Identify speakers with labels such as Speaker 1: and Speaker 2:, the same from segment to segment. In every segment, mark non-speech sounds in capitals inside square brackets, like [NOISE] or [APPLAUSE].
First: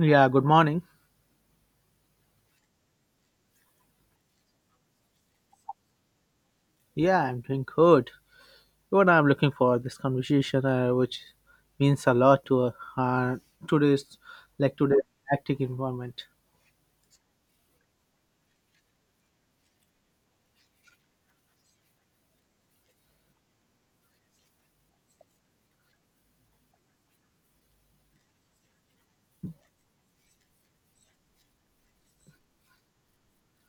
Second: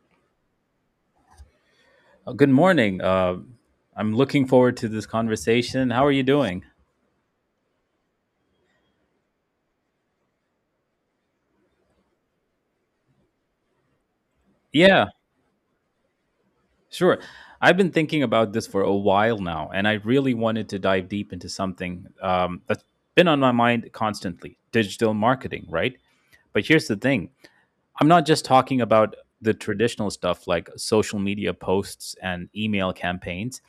Speaker 1: Yeah, good morning.
Speaker 2: Good morning. I'm looking forward to this conversation. How are you doing?
Speaker 1: Yeah, I'm doing good. What I'm looking for this conversation, which means a lot to today's today's
Speaker 2: Yeah,
Speaker 1: hectic environment.
Speaker 2: sure. I've been thinking about this for a while now, and I really wanted to dive deep into something that's been on my mind constantly digital marketing, right? But here's the thing I'm not just talking about the traditional stuff like social media posts and email campaigns.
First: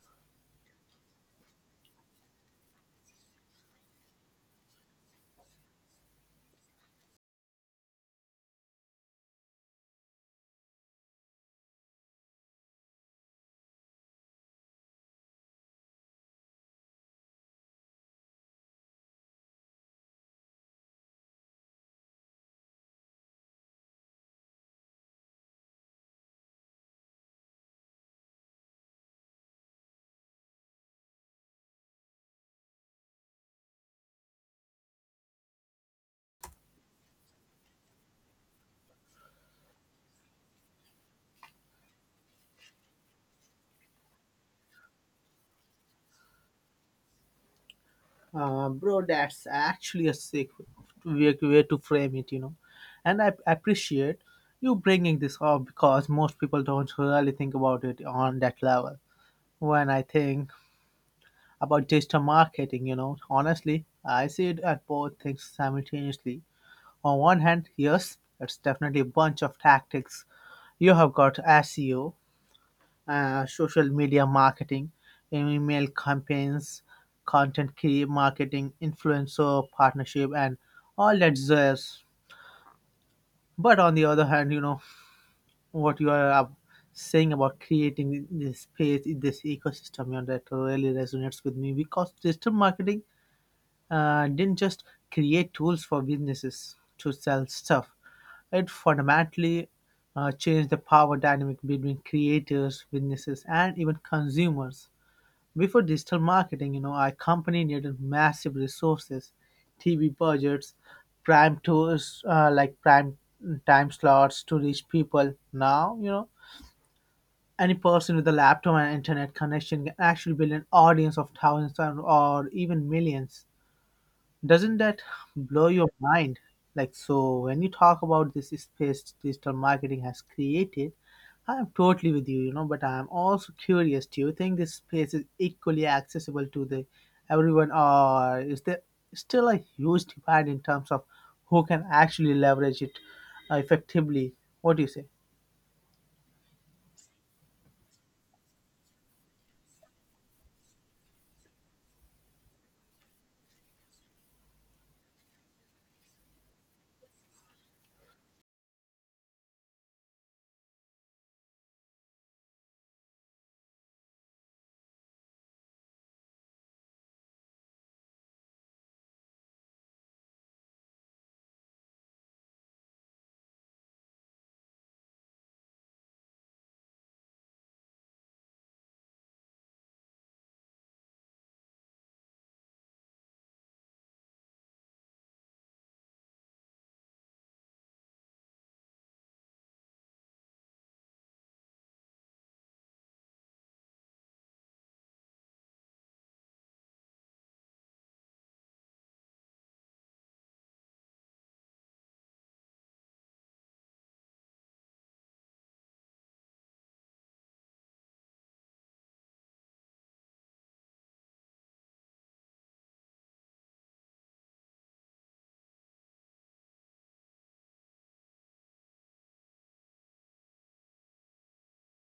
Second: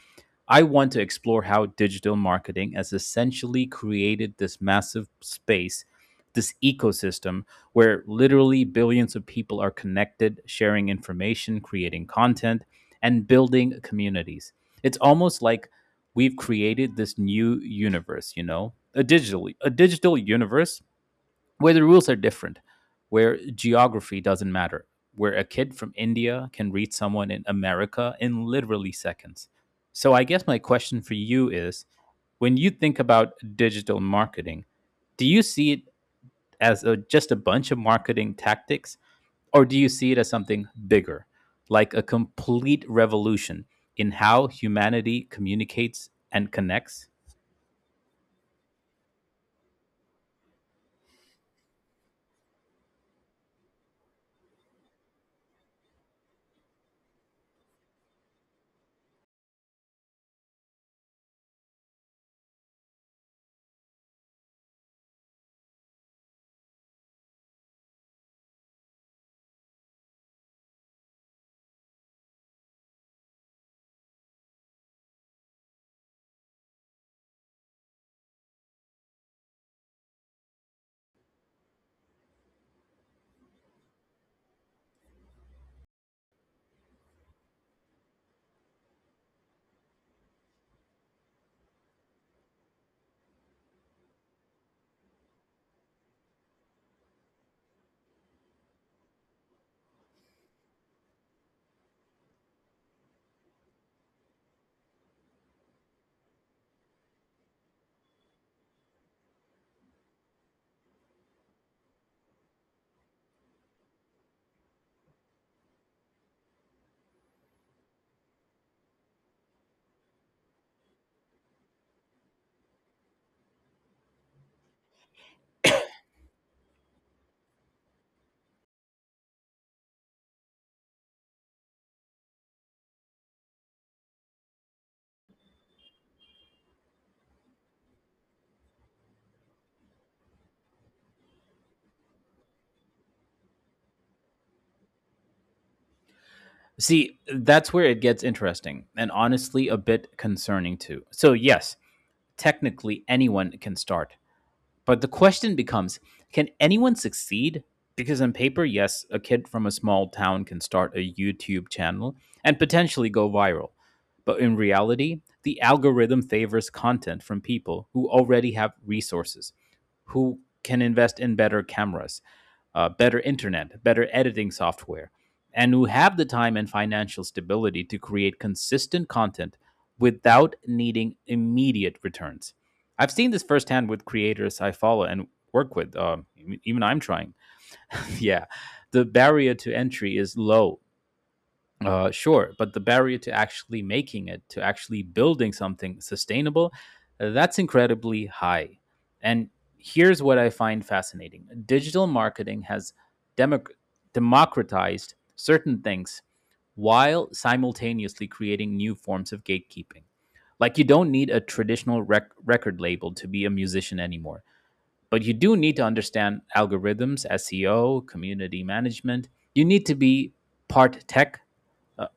Speaker 2: I want to explore how digital marketing has essentially created this massive space, this ecosystem where literally billions of people are connected, sharing information, creating content, and building communities. It's almost like we've created this new universe, you know, a digital universe where the rules are different, where geography doesn't matter, where a kid from India can reach someone in America in literally seconds. So, I guess my question for you is when you think about digital marketing, do you see it as just a bunch of marketing tactics, or do you see it as something bigger, like a complete revolution in how humanity communicates and connects?
Speaker 1: Bro, that's actually a sick way to frame it, you know. And I appreciate you bringing this up because most people don't really think about it on that level. When I think about digital marketing, you know, honestly, I see it at both things simultaneously. On one hand, yes, it's definitely a bunch of tactics. You have got SEO, social media marketing, email campaigns, content key marketing, influencer partnership, and all that jazz. But on the other hand, you know what you are saying about creating this space, this ecosystem, you know, that really resonates with me because digital marketing didn't just create tools for businesses to sell stuff. It fundamentally changed the power dynamic between creators, businesses, and even consumers. Before digital marketing, you know, our company needed massive resources, TV budgets, prime tours like prime time slots to reach people. Now, you know, any person with a laptop and internet connection can actually build an audience of thousands or even millions. Doesn't that blow your mind? Like, so when you talk about this space digital marketing has created, I'm totally with you, you know, but I'm also curious, do you think this space is equally accessible to the everyone or is there still a huge divide in terms of who can actually leverage it effectively? What do you say?
Speaker 2: See, that's where it gets interesting and honestly a bit concerning too. So, yes, technically anyone can start. But the question becomes can anyone succeed? Because on paper, yes, a kid from a small town can start a YouTube channel and potentially go viral. But in reality, the algorithm favors content from people who already have resources, who can invest in better cameras, better internet, better editing software, and who have the time and financial stability to create consistent content without needing immediate returns. I've seen this firsthand with creators I follow and work with. Even I'm trying. [LAUGHS] Yeah, the barrier to entry is low. Sure, but the barrier to actually making it, to actually building something sustainable, that's incredibly high. And here's what I find fascinating: digital marketing has democ- democratized certain things while simultaneously creating new forms of gatekeeping. Like you don't need a traditional record label to be a musician anymore. But you do need to understand algorithms, SEO, community management. You need to be part tech, uh,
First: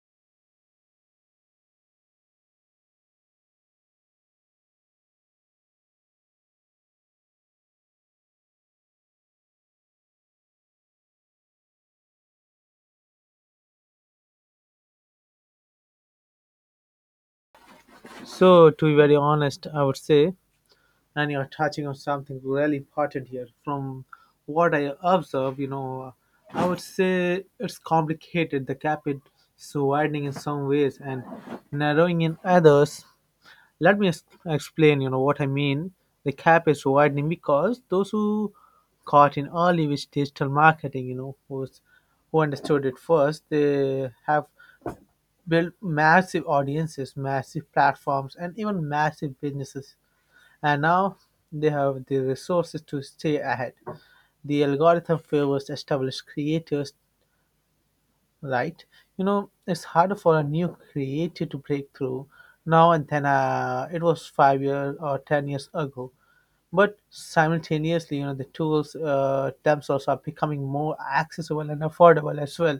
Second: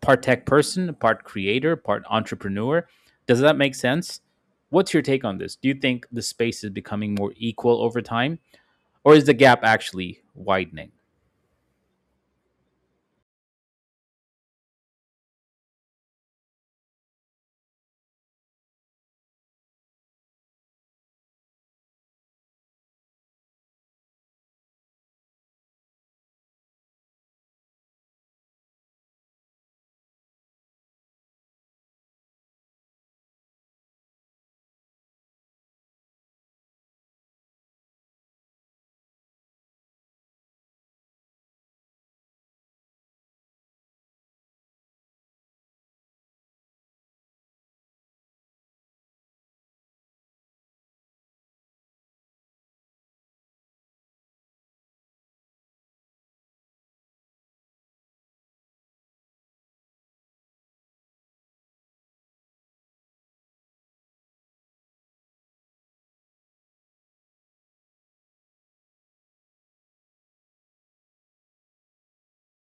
Speaker 2: part tech person, part creator, part entrepreneur. Does that make sense? What's your take on this? Do you think the space is becoming more equal over time, or is the gap actually widening?
Speaker 1: So, to be very honest, I would say, and you're touching on something really important here. From what I observe, you know, I would say it's complicated. The gap is so widening in some ways and narrowing in others. Let me explain, you know, what I mean. The gap is widening because those who caught in early with digital marketing, you know, who understood it first, they have built massive audiences, massive platforms, and even massive businesses, and now they have the resources to stay ahead. The algorithm favors established creators, right? You know, it's harder for a new creator to break through now and then it was 5 years or 10 years ago. But simultaneously, you know, the tools themselves are becoming more accessible and affordable as well.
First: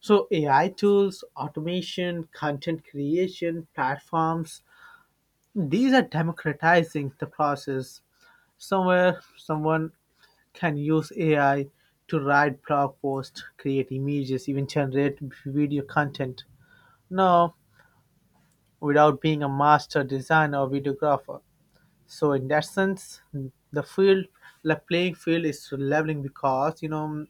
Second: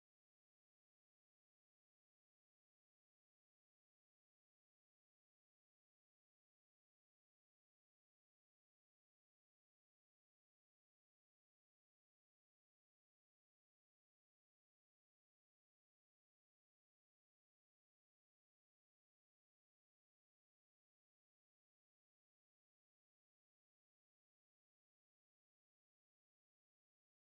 Speaker 1: So AI tools, automation, content creation, platforms, these are democratizing the process. Somewhere, someone can use AI to write blog posts, create images, even generate video content. No, without being a master designer or videographer. So in that sense, the field, the playing field is leveling because you know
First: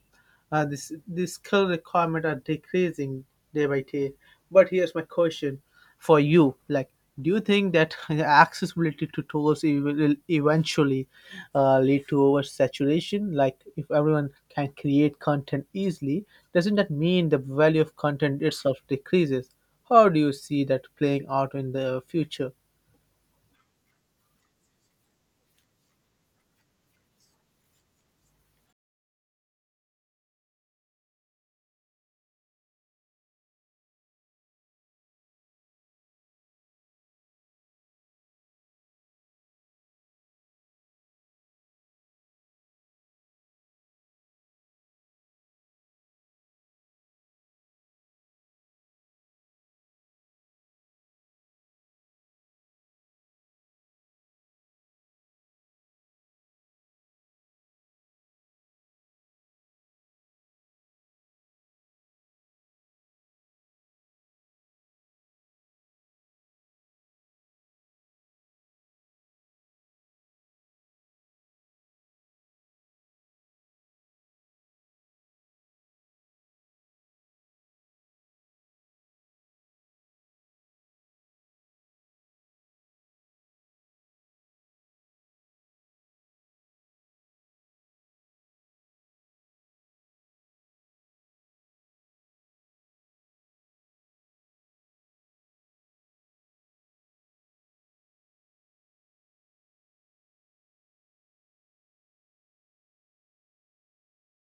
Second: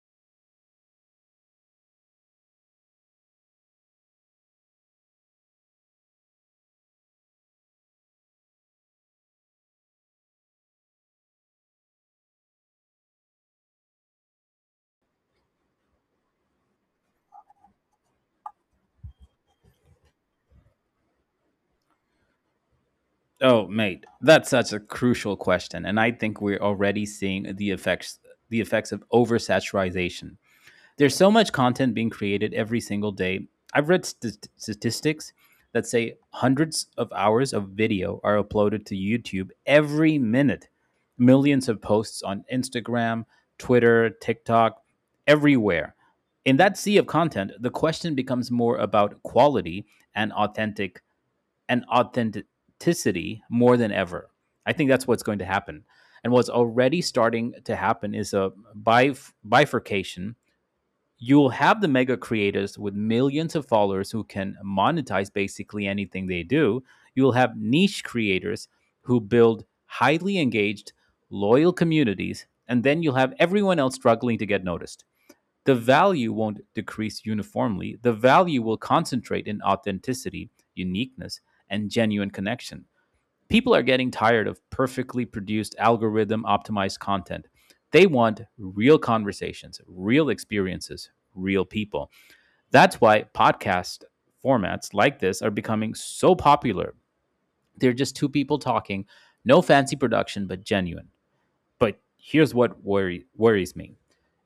Speaker 1: this skill requirement are decreasing day by day. But here's my question for you: like, do you think that [LAUGHS] accessibility to tools will eventually lead to oversaturation? Like, if everyone can create content easily, doesn't that mean the value of content itself decreases? How do you see that playing out in the future?
Speaker 2: Oh, mate, that's such a crucial question, and I think we're already seeing the effects of oversaturation. There's so much content being created every single day. I've read statistics that say hundreds of hours of video are uploaded to YouTube every minute, millions of posts on Instagram, Twitter, TikTok, everywhere. In that sea of content, the question becomes more about quality and authentic and authenticity more than ever. I think that's what's going to happen. And what's already starting to happen is a bifurcation. You'll have the mega creators with millions of followers who can monetize basically anything they do. You'll have niche creators who build highly engaged, loyal communities, and then you'll have everyone else struggling to get noticed. The value won't decrease uniformly, the value will concentrate in authenticity, uniqueness, and genuine connection. People are getting tired of perfectly produced algorithm optimized content. They want real conversations, real experiences, real people. That's why podcast formats like this are becoming so popular. They're just two people talking, no fancy production, but genuine. But here's what worries me:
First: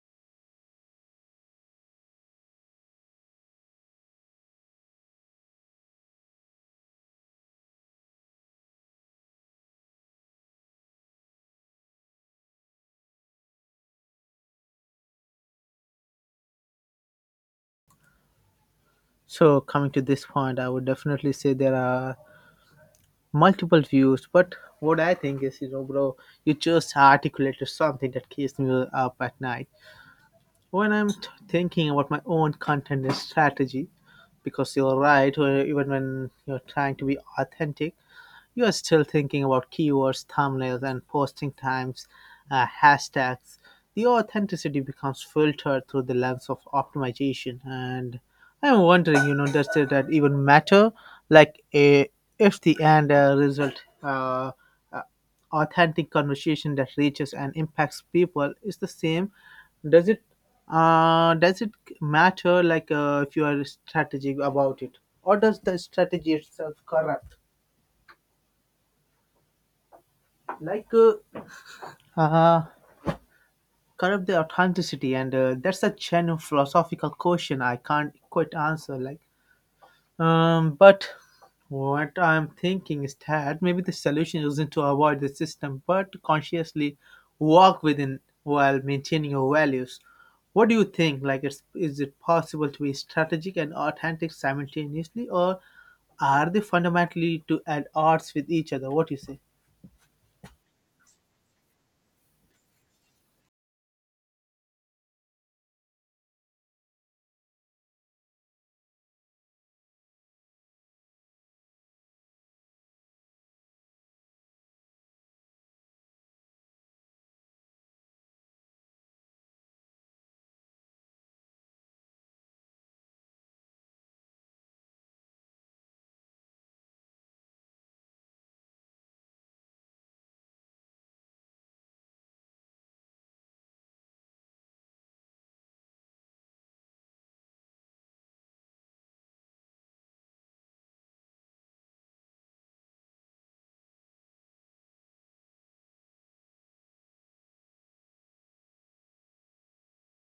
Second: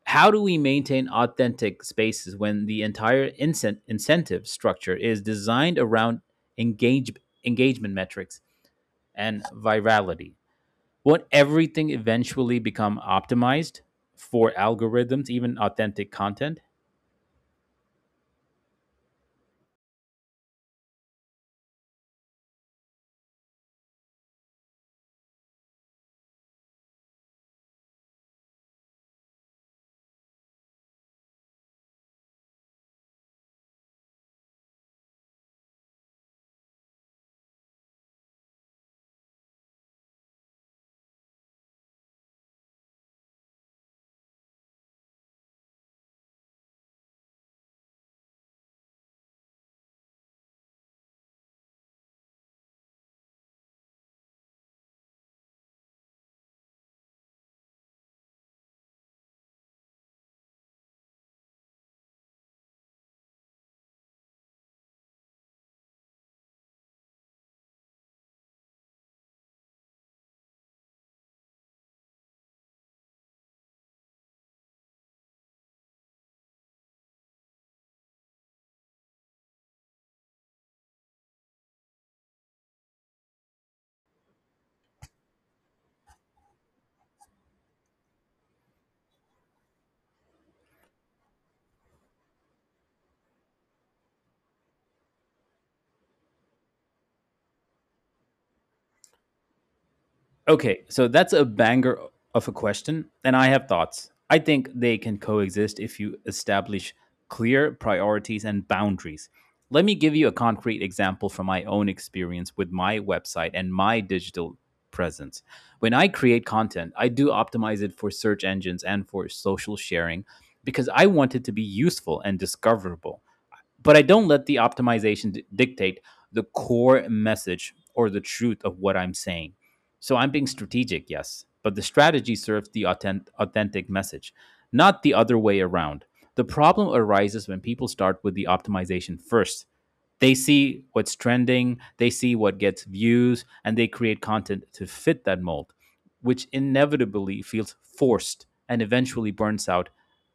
Speaker 2: how do we maintain authentic spaces when the entire incentive structure is designed around engage- engagement metrics and virality? Won't everything eventually become optimized for algorithms, even authentic content?
Speaker 1: So, coming to this point, I would definitely say there are multiple views, but what I think is, you know, bro, you just articulated something that keeps me up at night. When I'm thinking about my own content and strategy, because you're right, or even when you're trying to be authentic, you are still thinking about keywords, thumbnails, and posting times, hashtags. The authenticity becomes filtered through the lens of optimization. And I'm wondering, you know, does that even matter? Like, if the end result, uh, authentic conversation that reaches and impacts people is the same, does it uh, does it matter like Uh, if you are strategic about it, or does the strategy itself corrupt like Uh, corrupt the authenticity, and that's a genuine philosophical question I can't quite answer. Like, but what I'm thinking is that maybe the solution isn't to avoid the system, but to consciously walk within while maintaining your values. What do you think? Like, is it possible to be strategic and authentic simultaneously, or are they fundamentally to at odds with each other? What do you say?
Speaker 2: Okay, so that's a banger of a question, and I have thoughts. I think they can coexist if you establish clear priorities and boundaries. Let me give you a concrete example from my own experience with my website and my digital presence. When I create content, I do optimize it for search engines and for social sharing because I want it to be useful and discoverable, but I don't let the optimization dictate the core message or the truth of what I'm saying. So I'm being strategic, yes, but the strategy serves the authentic message, not the other way around. The problem arises when people start with the optimization first. They see what's trending, they see what gets views, and they create content to fit that mold which inevitably feels forced and eventually burns out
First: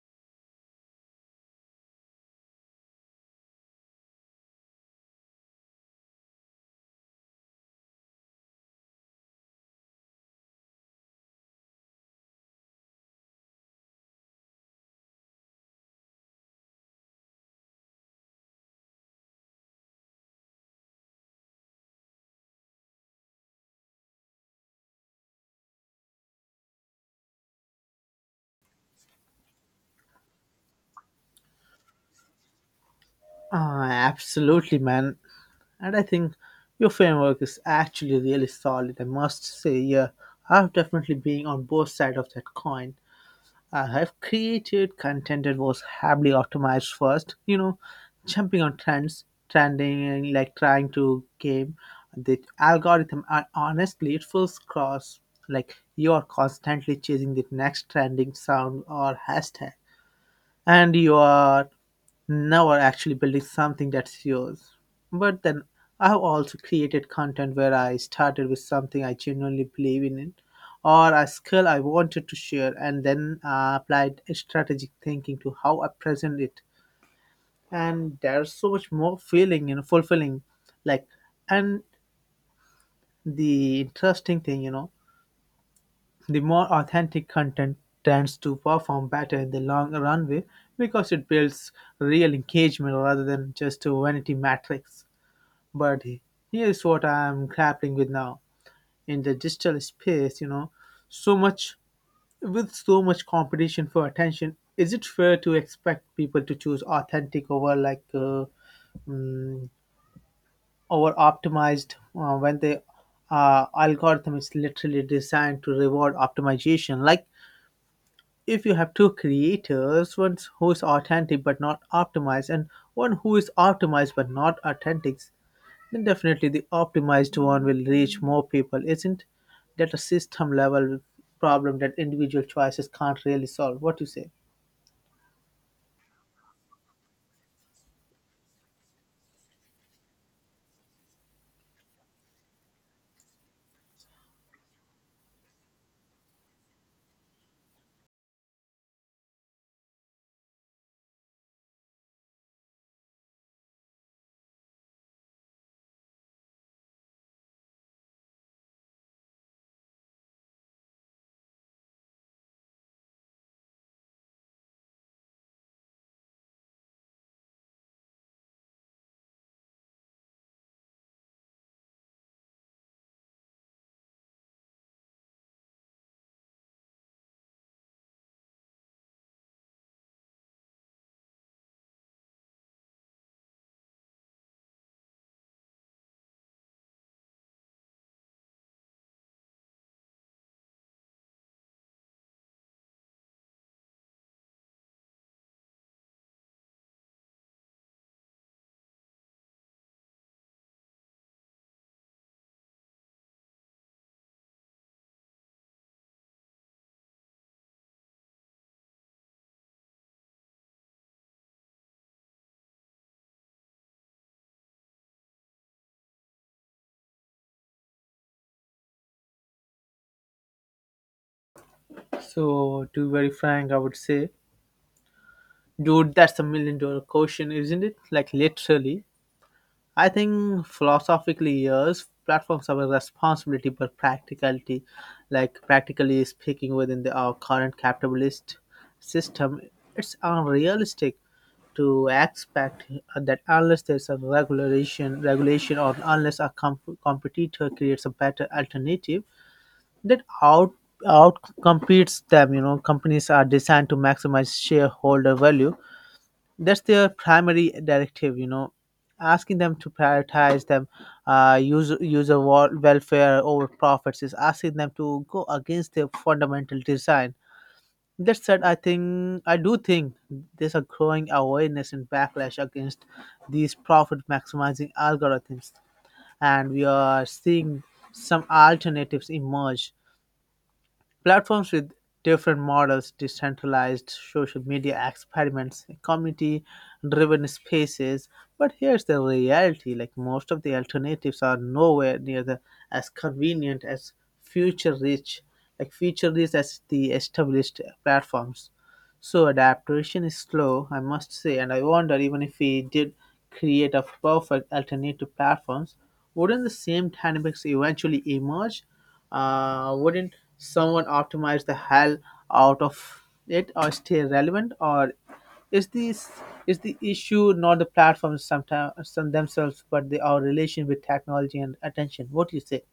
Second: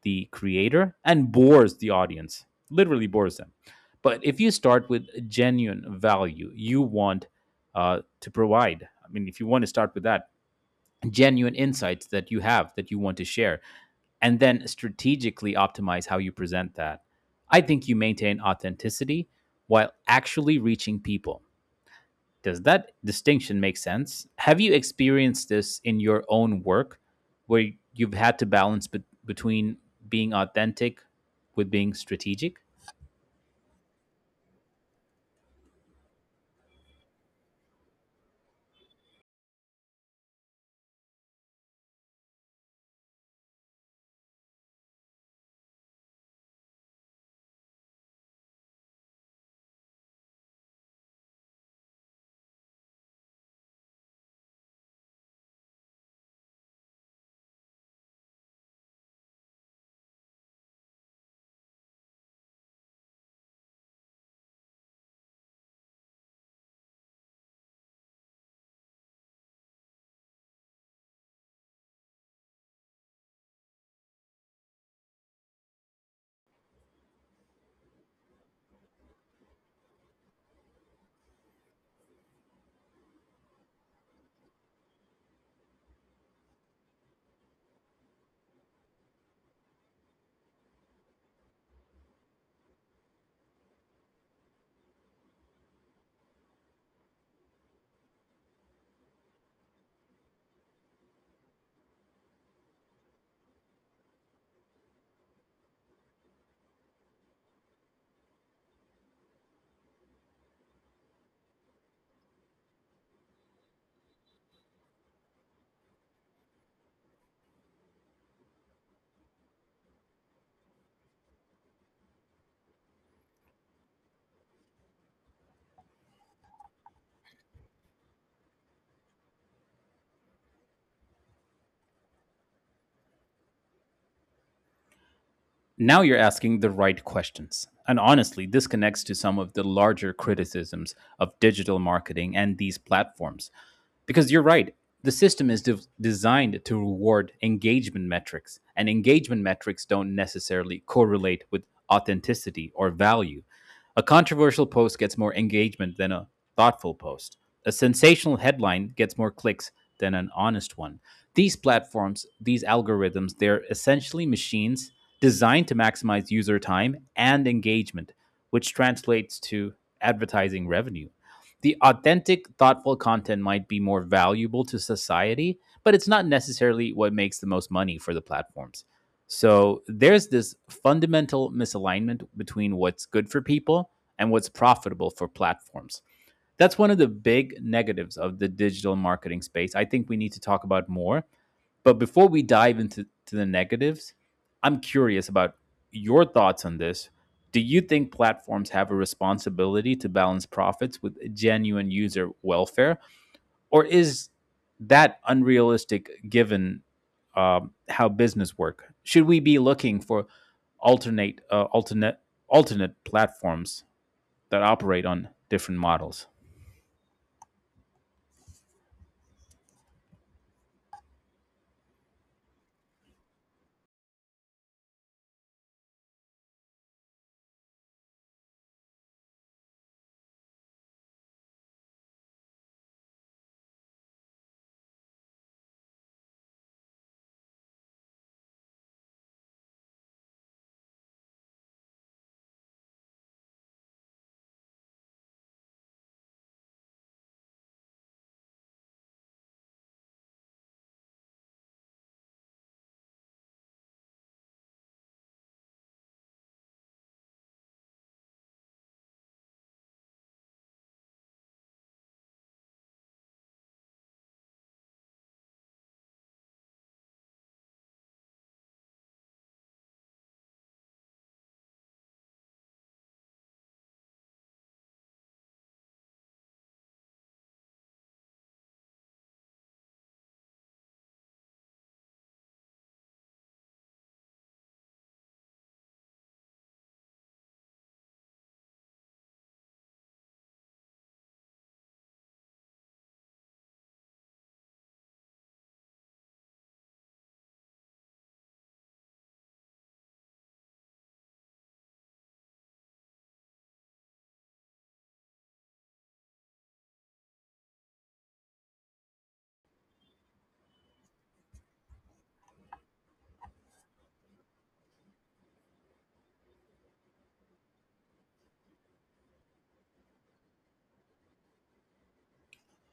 Speaker 2: the creator and bores the audience, literally bores them. But if you start with genuine value you want to provide, I mean, if you want to start with that, genuine insights that you have that you want to share, and then strategically optimize how you present that, I think you maintain authenticity while actually reaching people. Does that distinction make sense? Have you experienced this in your own work where you've had to balance between being authentic with being strategic?
Speaker 1: Absolutely, man. And I think your framework is actually really solid. I must say, yeah, I've definitely been on both sides of that coin. I have created content that was heavily optimized first, you know, jumping on trends, and like trying to game the algorithm. And honestly, it feels cross. Like you are constantly chasing the next trending sound or hashtag, and you are never actually building something that's yours. But then I've also created content where I started with something I genuinely believe in it or a skill I wanted to share, and then applied strategic thinking to how I present it. And there's so much more feeling, you know, fulfilling. Like, and the interesting thing, you know, the more authentic content tends to perform better in the long runway because it builds real engagement rather than just a vanity metrics. But here's what I'm grappling with now. In the digital space, you know, so much with so much competition for attention, is it fair to expect people to choose authentic over mm, over optimized when the algorithm is literally designed to reward optimization? Like if you have two creators, one who is authentic but not optimized, and one who is optimized but not authentic, then definitely the optimized one will reach more people. Isn't that a system level problem that individual choices can't really solve? What do you say?
Speaker 2: Now you're asking the right questions. And honestly, this connects to some of the larger criticisms of digital marketing and these platforms, because you're right, the system is designed to reward engagement metrics, and engagement metrics don't necessarily correlate with authenticity or value. A controversial post gets more engagement than a thoughtful post. A sensational headline gets more clicks than an honest one. These platforms, these algorithms, they're essentially machines designed to maximize user time and engagement, which translates to advertising revenue. The authentic, thoughtful content might be more valuable to society, but it's not necessarily what makes the most money for the platforms. So there's this fundamental misalignment between what's good for people and what's profitable for platforms. That's one of the big negatives of the digital marketing space. I think we need to talk about more, but before we dive into to the negatives, I'm curious about your thoughts on this. Do you think platforms have a responsibility to balance profits with genuine user welfare, or is that unrealistic given how business work? Should we be looking for alternate uh, alternate alternate platforms that operate on different models?
Speaker 1: So, to be very frank, I would say, dude, that's a million dollar question, isn't it? Like, literally, I think philosophically, yes, platforms have a responsibility, but practicality, like practically speaking, within our current capitalist system, it's unrealistic to expect that unless there's a regulation, or unless a competitor creates a better alternative, that out competes them. You know, companies are designed to maximize shareholder value. That's their primary directive. You know, asking them to prioritize them user welfare over profits is asking them to go against their fundamental design. That said, I do think there's a growing awareness and backlash against these profit maximizing algorithms, and we are seeing some alternatives emerge. Platforms with different models, decentralized social media experiments, community driven spaces. But here's the reality, like most of the alternatives are nowhere near the as convenient as future rich future rich as the established platforms. So adaptation is slow, I must say, and I wonder, even if we did create a perfect alternate to platforms, wouldn't the same dynamics eventually emerge? Wouldn't someone optimize the hell out of it or stay relevant? Or is this is the issue not the platforms sometimes some themselves, but our relation with technology and attention? What do you say?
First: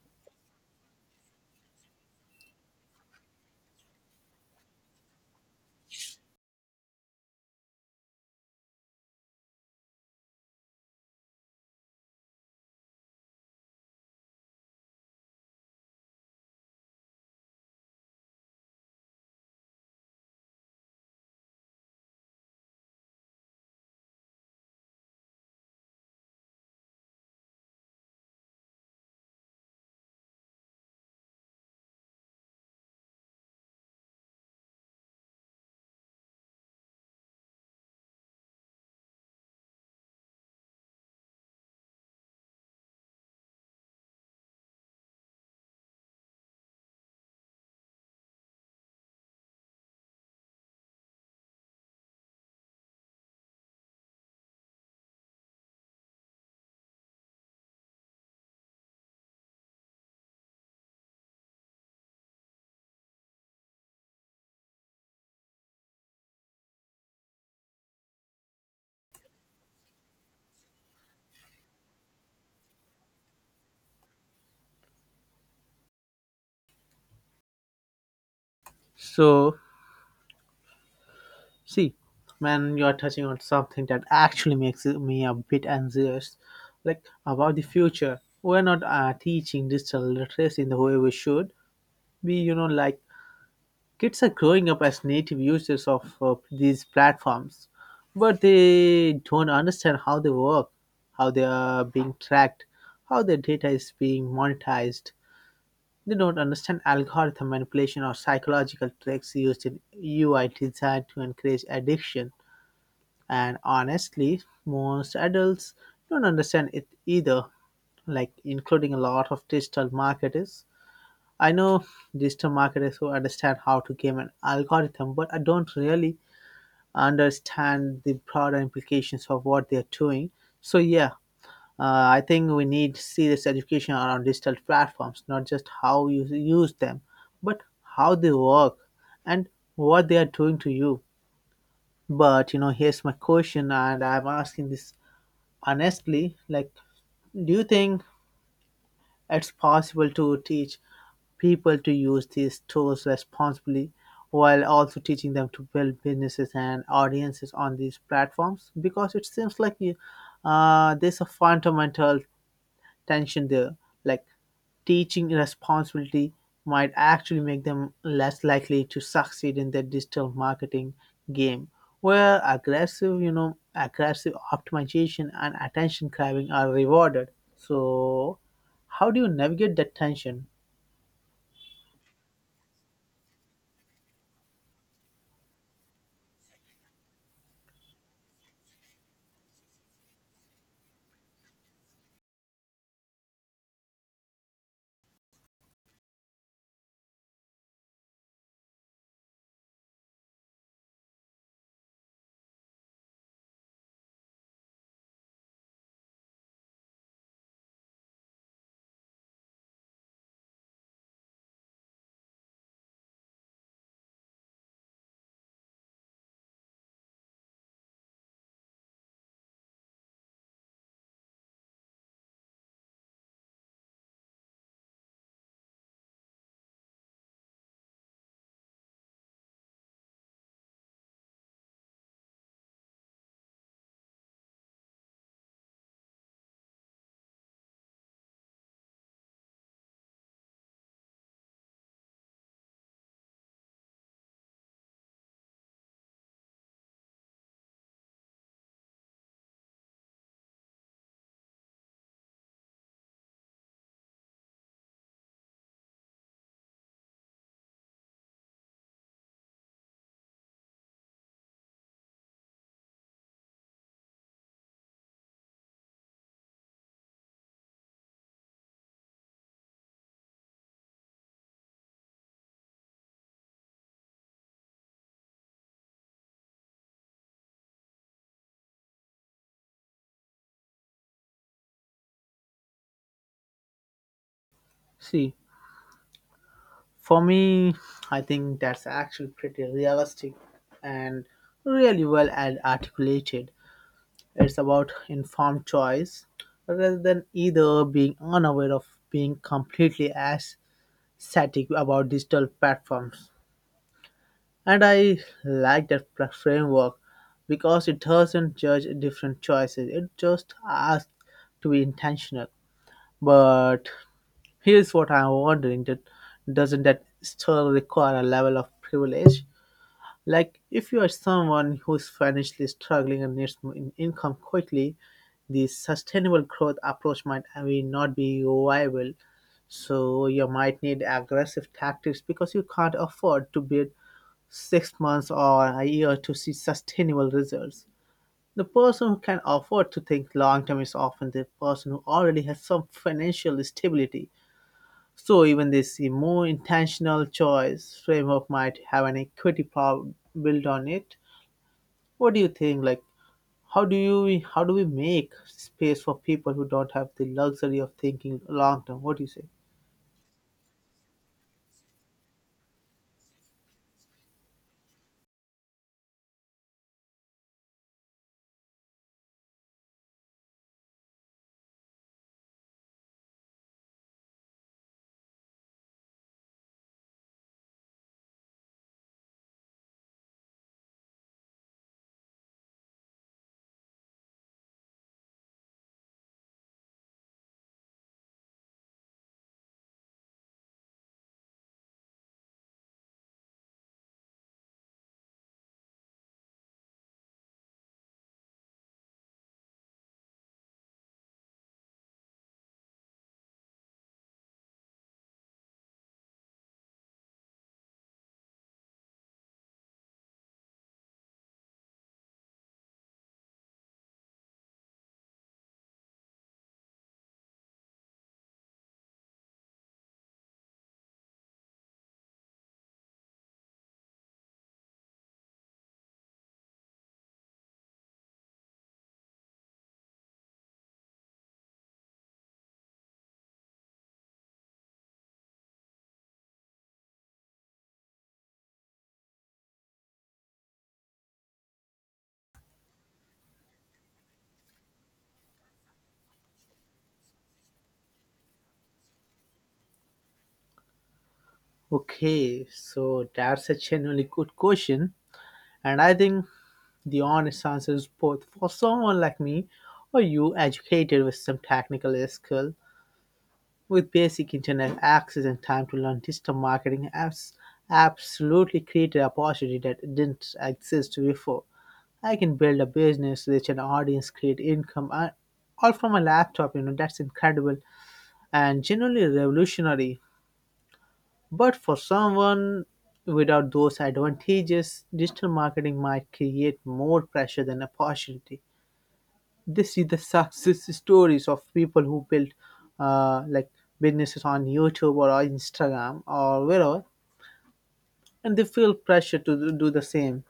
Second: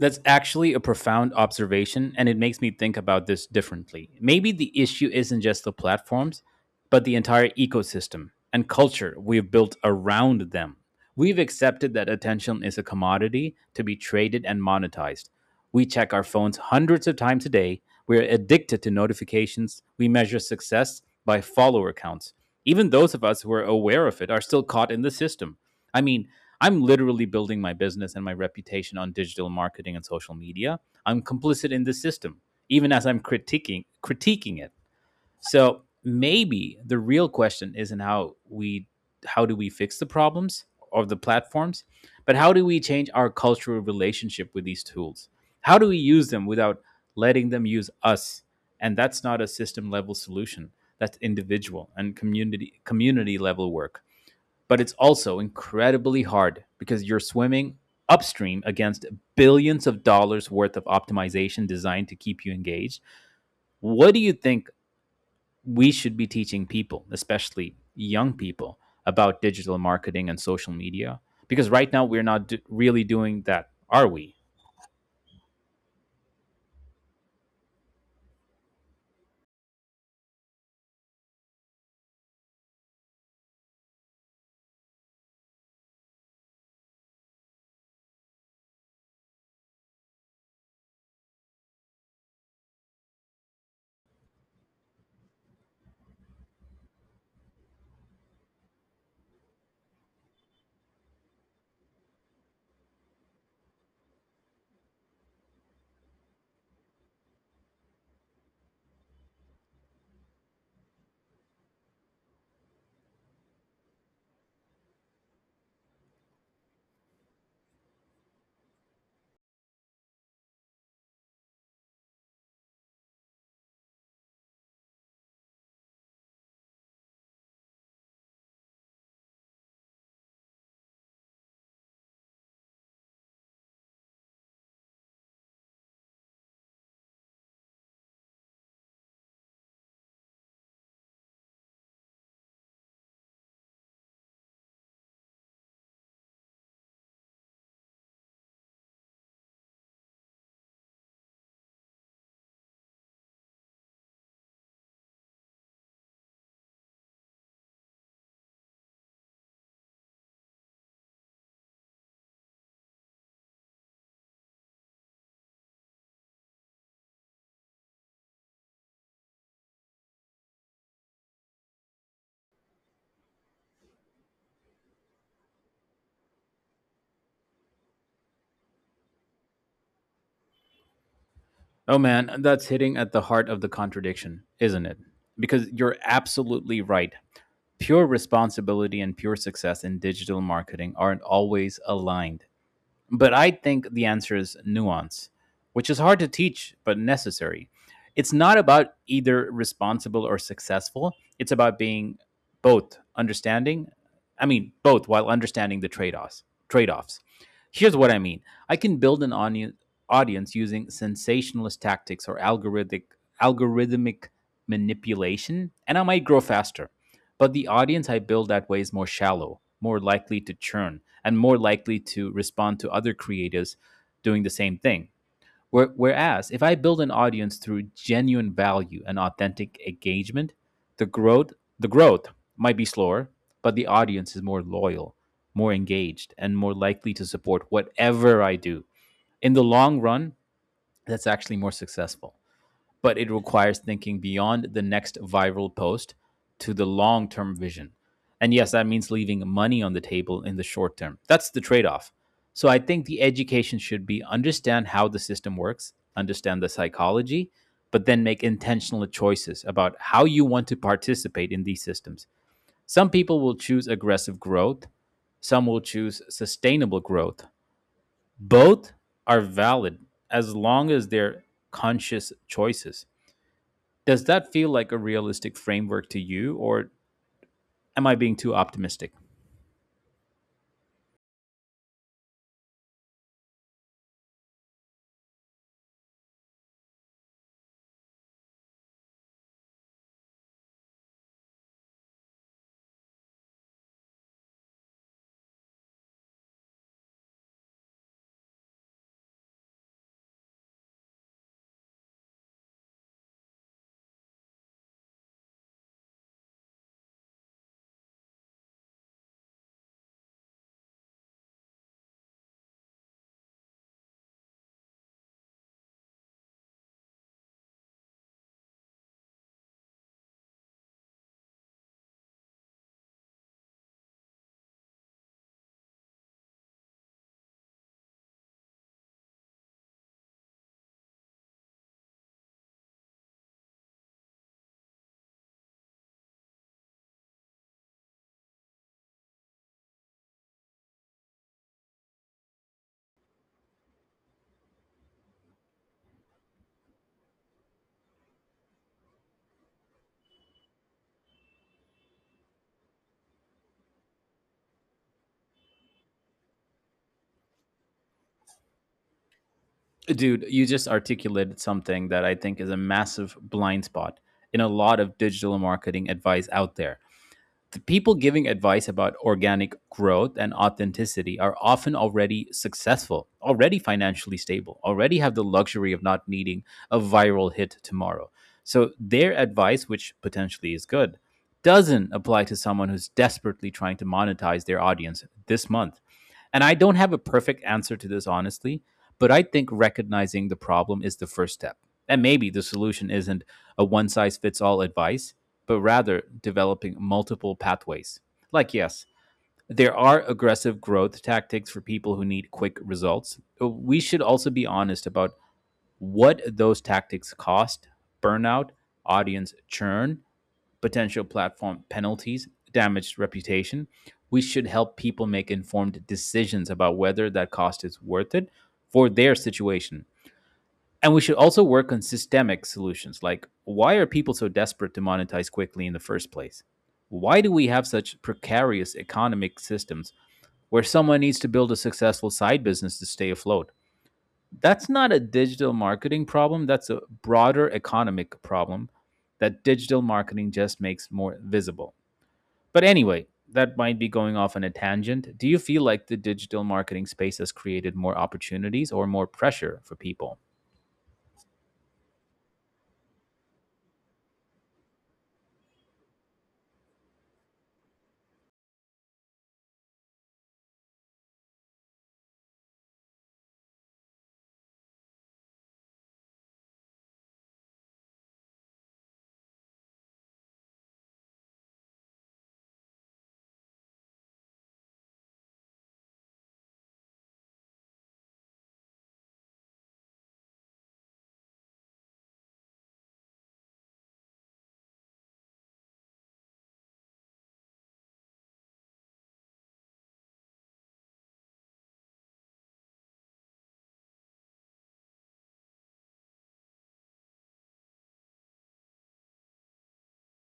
Speaker 2: That's actually a profound observation, and it makes me think about this differently. Maybe the issue isn't just the platforms, but the entire ecosystem and culture we've built around them. We've accepted that attention is a commodity to be traded and monetized. We check our phones hundreds of times a day. We're addicted to notifications. We measure success by follower counts. Even those of us who are aware of it are still caught in the system. I mean, I'm literally building my business and my reputation on digital marketing and social media. I'm complicit in the system, even as I'm critiquing it. So maybe the real question isn't how do we fix the problems of the platforms, but how do we change our cultural relationship with these tools? How do we use them without letting them use us? And that's not a system level solution. That's individual and community level work, but it's also incredibly hard because you're swimming upstream against billions of dollars worth of optimization designed to keep you engaged. What do you think we should be teaching people, especially young people, about digital marketing and social media? Because right now we're not really doing that, are we?
Speaker 1: So See, when you are touching on something that actually makes me a bit anxious, like about the future. We're not teaching digital literacy in the way we should. You know, like kids are growing up as native users of these platforms, but they don't understand how they work, how they are being tracked, how their data is being monetized. They don't understand algorithm manipulation or psychological tricks used in UI design to encourage addiction. And honestly, most adults don't understand it either, like including a lot of digital marketers. I know digital marketers who understand how to game an algorithm, but I don't really understand the broader implications of what they're doing. So, yeah, I think we need serious education around digital platforms, not just how you use them, but how they work and what they are doing to you. But you know, here's my question, and I'm asking this honestly, like do you think it's possible to teach people to use these tools responsibly while also teaching them to build businesses and audiences on these platforms? Because it seems like there's a fundamental tension there. Like teaching responsibility might actually make them less likely to succeed in their digital marketing game, where aggressive aggressive optimization and attention grabbing are rewarded. So how do you navigate that tension?
Speaker 2: Oh man, that's hitting at the heart of the contradiction, isn't it? Because you're absolutely right. Pure responsibility and pure success in digital marketing aren't always aligned. But I think the answer is nuance, which is hard to teach but necessary. It's not about either responsible or successful, it's about being both understanding, I mean, both while understanding the trade offs. Trade-offs. Here's what I mean. I can build an audience using sensationalist tactics or algorithmic manipulation, and I might grow faster. But the audience I build that way is more shallow, more likely to churn, and more likely to respond to other creatives doing the same thing. Whereas, if I build an audience through genuine value and authentic engagement, the growth the growth might be slower, but the audience is more loyal, more engaged, and more likely to support whatever I do. In the long run, that's actually more successful, but it requires thinking beyond the next viral post to the long term vision. And yes, that means leaving money on the table in the short term. That's the trade off. So I think the education should be understand how the system works, understand the psychology, but then make intentional choices about how you want to participate in these systems. Some people will choose aggressive growth, some will choose sustainable growth. Both are valid as long as they're conscious choices. Does that feel like a realistic framework to you, or am I being too optimistic?
Speaker 1: See, for me, I think that's actually pretty realistic and really well articulated. It's about informed choice rather than either being unaware of being completely static about digital platforms. And I like that framework because it doesn't judge different choices, it just asks to be intentional. But here's what I'm wondering, that doesn't that still require a level of privilege? Like, if you are someone who is financially struggling and needs more income quickly, the sustainable growth approach might, I mean, not be viable. So, you might need aggressive tactics because you can't afford to wait 6 months or a year to see sustainable results. The person who can afford to think long term is often the person who already has some financial stability. So even this more intentional choice framework might have an equity problem built on it. What do you think? Like, how do we make space for people who don't have the luxury of thinking long term? What do you say?
Speaker 2: Dude, you just articulated something that I think is a massive blind spot in a lot of digital marketing advice out there. The people giving advice about organic growth and authenticity are often already successful, already financially stable, already have the luxury of not needing a viral hit tomorrow. So their advice, which potentially is good, doesn't apply to someone who's desperately trying to monetize their audience this month, and I don't have a perfect answer to this, honestly, but I think recognizing the problem is the first step. And maybe the solution isn't a one size fits all advice, but rather developing multiple pathways. Like, yes, there are aggressive growth tactics for people who need quick results. We should also be honest about what those tactics cost: burnout, audience churn, potential platform penalties, damaged reputation. We should help people make informed decisions about whether that cost is worth it for their situation. And we should also work on systemic solutions. Like, why are people so desperate to monetize quickly in the first place? Why do we have such precarious economic systems where someone needs to build a successful side business to stay afloat? That's not a digital marketing problem, that's a broader economic problem that digital marketing just makes more visible. But anyway, that might be going off on a tangent. Do you feel like the digital marketing space has created more opportunities or more pressure for people?
Speaker 1: Okay, so that's a genuinely good question, and I think the honest answer is both. For someone like me, or you, educated with some technical skill, with basic internet access and time to learn digital marketing apps, absolutely created a opportunity that didn't exist before. I can build a business, reach an audience, create income, I, all from a laptop. You know, that's incredible and genuinely revolutionary. But for someone without those advantages, digital marketing might create more pressure than opportunity. This is the success stories of people who built like businesses on YouTube or on Instagram or wherever, and they feel pressure to do the same.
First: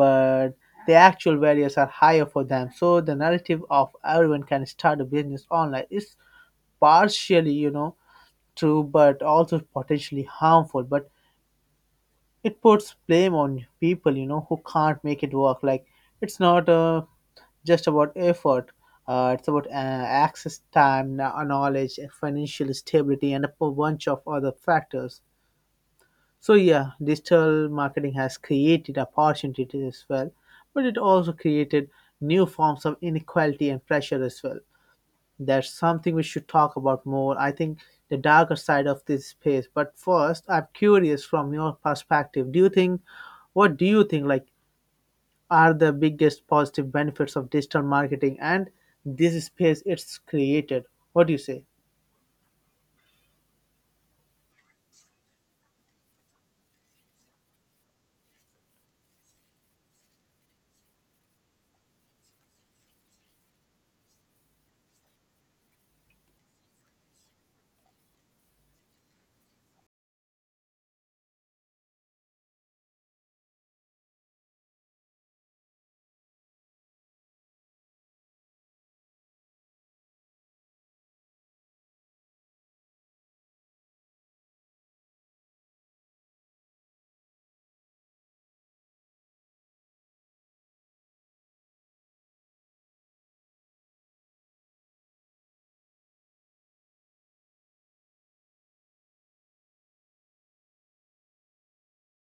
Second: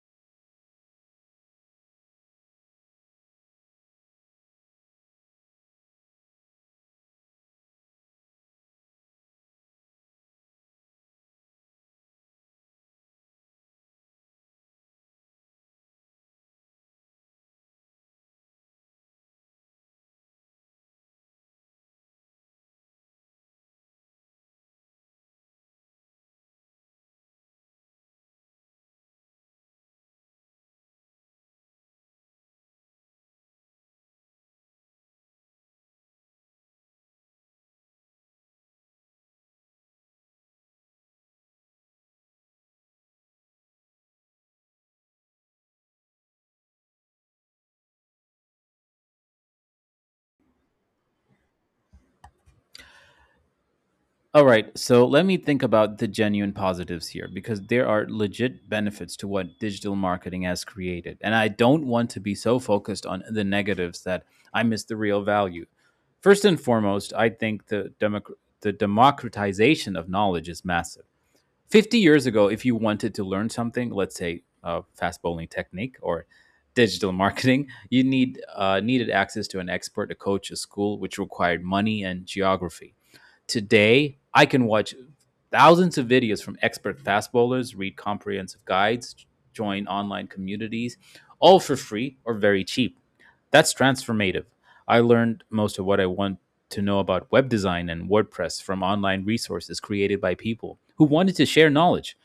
Speaker 1: But the actual barriers are higher for them. So the narrative of everyone can start a business online is partially, you know, true, but also potentially harmful. But it puts blame on people, you know, who can't make it work. Like it's not just about effort. It's about access, time, knowledge, and financial stability, and a bunch of other factors. So yeah, digital marketing has created opportunities as well, but it also created new forms of inequality and pressure as well. That's something we should talk about more. I think the darker side of this space. But first, I'm curious from your perspective. Do you think what do you think, like, are the biggest positive benefits of digital marketing and this space it's created? What do you say?
Speaker 2: All right, so let me think about the genuine positives here, because there are legit benefits to what digital marketing has created. And I don't want to be so focused on the negatives that I miss the real value. First and foremost, I think the democratization of knowledge is massive. 50 years ago, if you wanted to learn something, let's say fast bowling technique or digital [LAUGHS] marketing, you needed access to an expert, a coach, a school, which required money and geography. Today, I can watch thousands of videos from expert fast bowlers, read comprehensive guides, join online communities, all for free or very cheap. That's transformative. I learned most of what I want to know about web design and WordPress from online resources created by people who wanted to share knowledge,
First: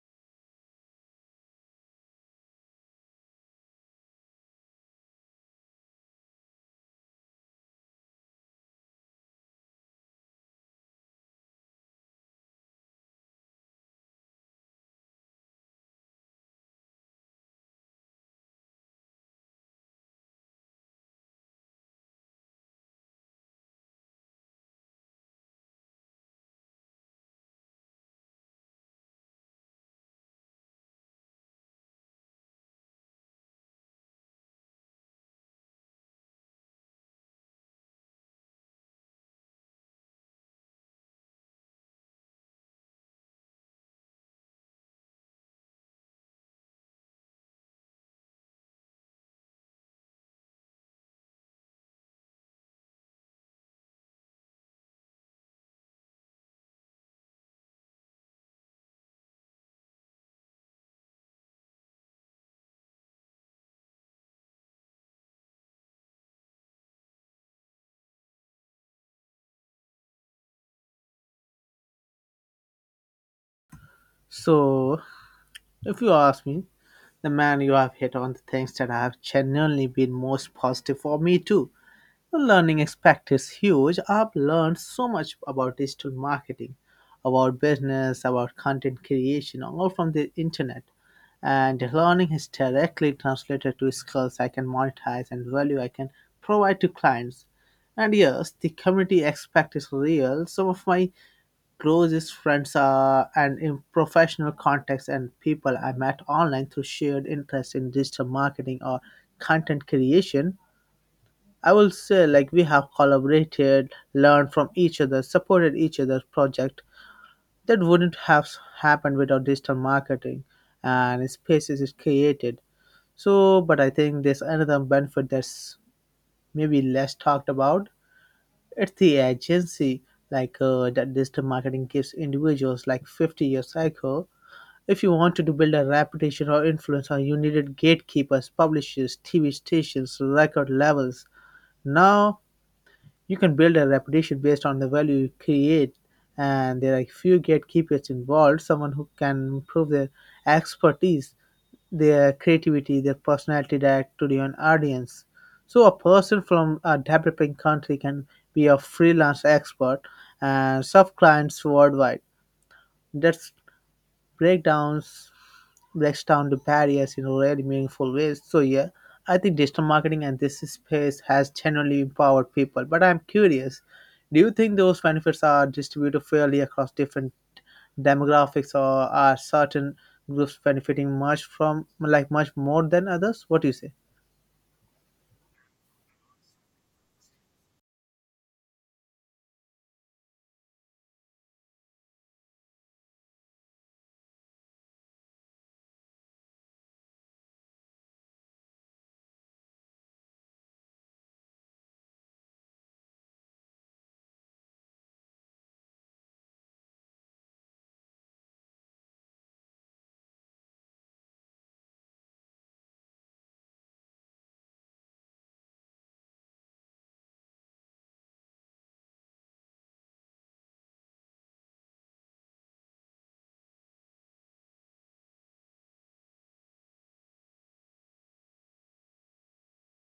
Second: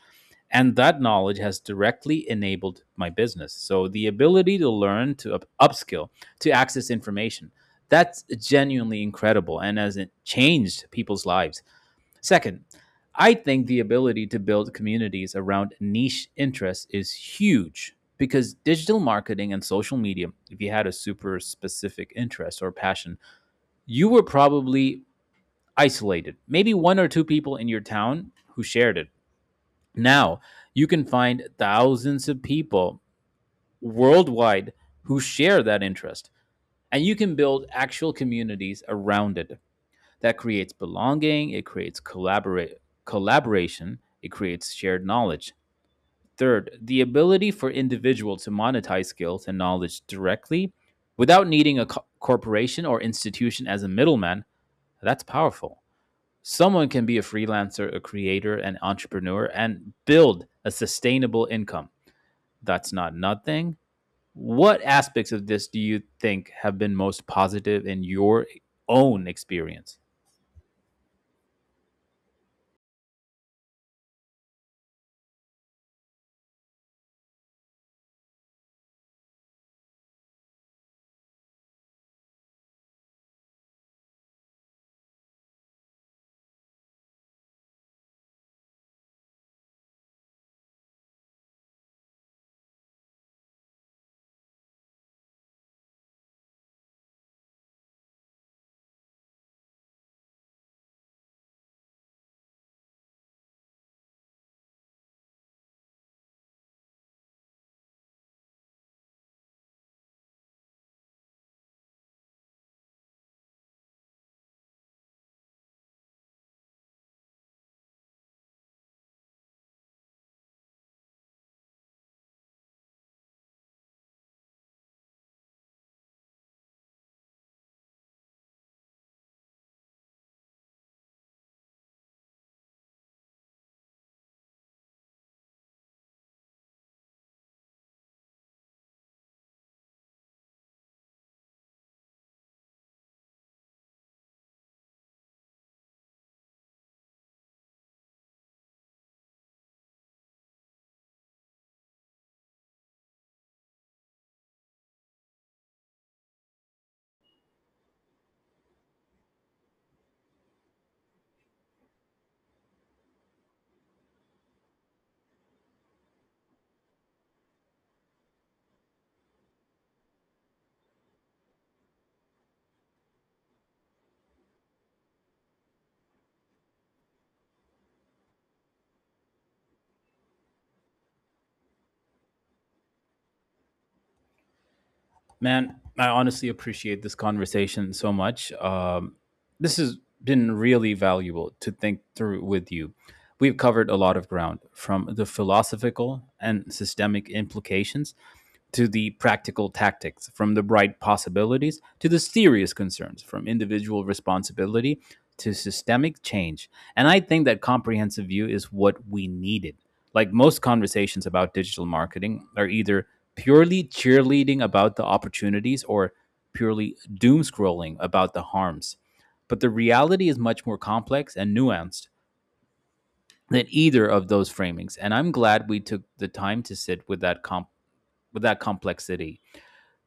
Speaker 2: and that knowledge has directly enabled my business. So the ability to learn, to upskill, to access information, that's genuinely incredible and has it changed people's lives. Second, I think the ability to build communities around niche interests is huge, because digital marketing and social media, if you had a super specific interest or passion, you were probably isolated, maybe one or two people in your town who shared it. Now, you can find thousands of people worldwide who share that interest, and you can build actual communities around it. That creates belonging, it creates collaboration, it creates shared knowledge. Third, the ability for individuals to monetize skills and knowledge directly without needing a corporation or institution as a middleman, that's powerful. Someone can be a freelancer, a creator, an entrepreneur, and build a sustainable income. That's not nothing. What aspects of this do you think have been most positive in your own experience?
Speaker 1: So, if you ask me, the man, you have hit on the things that have genuinely been most positive for me too. The learning aspect is huge. I've learned so much about digital marketing, about business, about content creation, all from the internet. And learning is directly translated to skills I can monetize and value I can provide to clients. And yes, the community aspect is real. Some of my closest friends and in professional contexts and people I met online through shared interest in digital marketing or content creation. I will say like we have collaborated, learned from each other, supported each other's project that wouldn't have happened without digital marketing and spaces is created. So, but I think there's another benefit that's maybe less talked about. It's the agency like that digital marketing gives individuals like 50-year cycle. If you wanted to build a reputation or influence, you needed gatekeepers, publishers, TV stations, record labels. Now you can build a reputation based on the value you create, and there are few gatekeepers involved. Someone who can prove their expertise, their creativity, their personality direct to the audience. So a person from a developing country can be a freelance expert and serve clients worldwide. That's breakdowns breaks down the barriers in really meaningful ways. So yeah, I think digital marketing and this space has genuinely empowered people. But I'm curious, do you think those benefits are distributed fairly across different demographics, or are certain groups benefiting much from like much more than others? What do you say?
Speaker 2: Man, I honestly appreciate this conversation so much. This has been really valuable to think through with you. We've covered a lot of ground, from the philosophical and systemic implications to the practical tactics, from the bright possibilities to the serious concerns, from individual responsibility to systemic change. And I think that comprehensive view is what we needed. Like, most conversations about digital marketing are either purely cheerleading about the opportunities or purely doom scrolling about the harms. But the reality is much more complex and nuanced than either of those framings. And I'm glad we took the time to sit with that with that complexity.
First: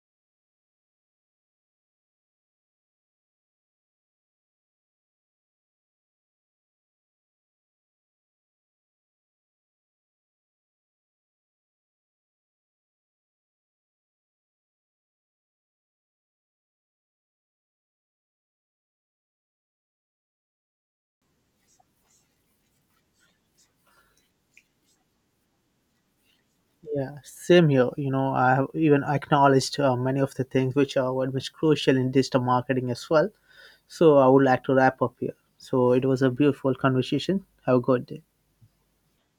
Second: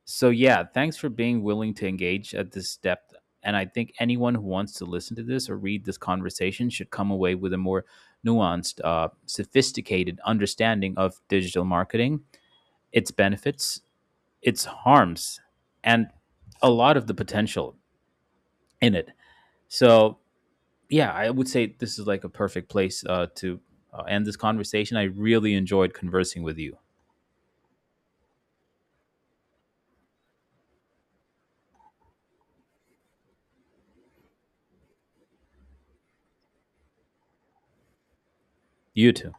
Speaker 2: So yeah, thanks for being willing to engage at this depth. And I think anyone who wants to listen to this or read this conversation should come away with a more nuanced, sophisticated understanding of digital marketing, its benefits, its harms, and a lot of the potential in it. So yeah, I would say this is like a perfect place to end this conversation. I really enjoyed conversing with you.
Speaker 1: Yeah, same here. You know, I have even acknowledged many of the things which are very much crucial in digital marketing as well. So I would like to wrap up here. So it was a beautiful conversation. Have a good day.
Speaker 2: You too.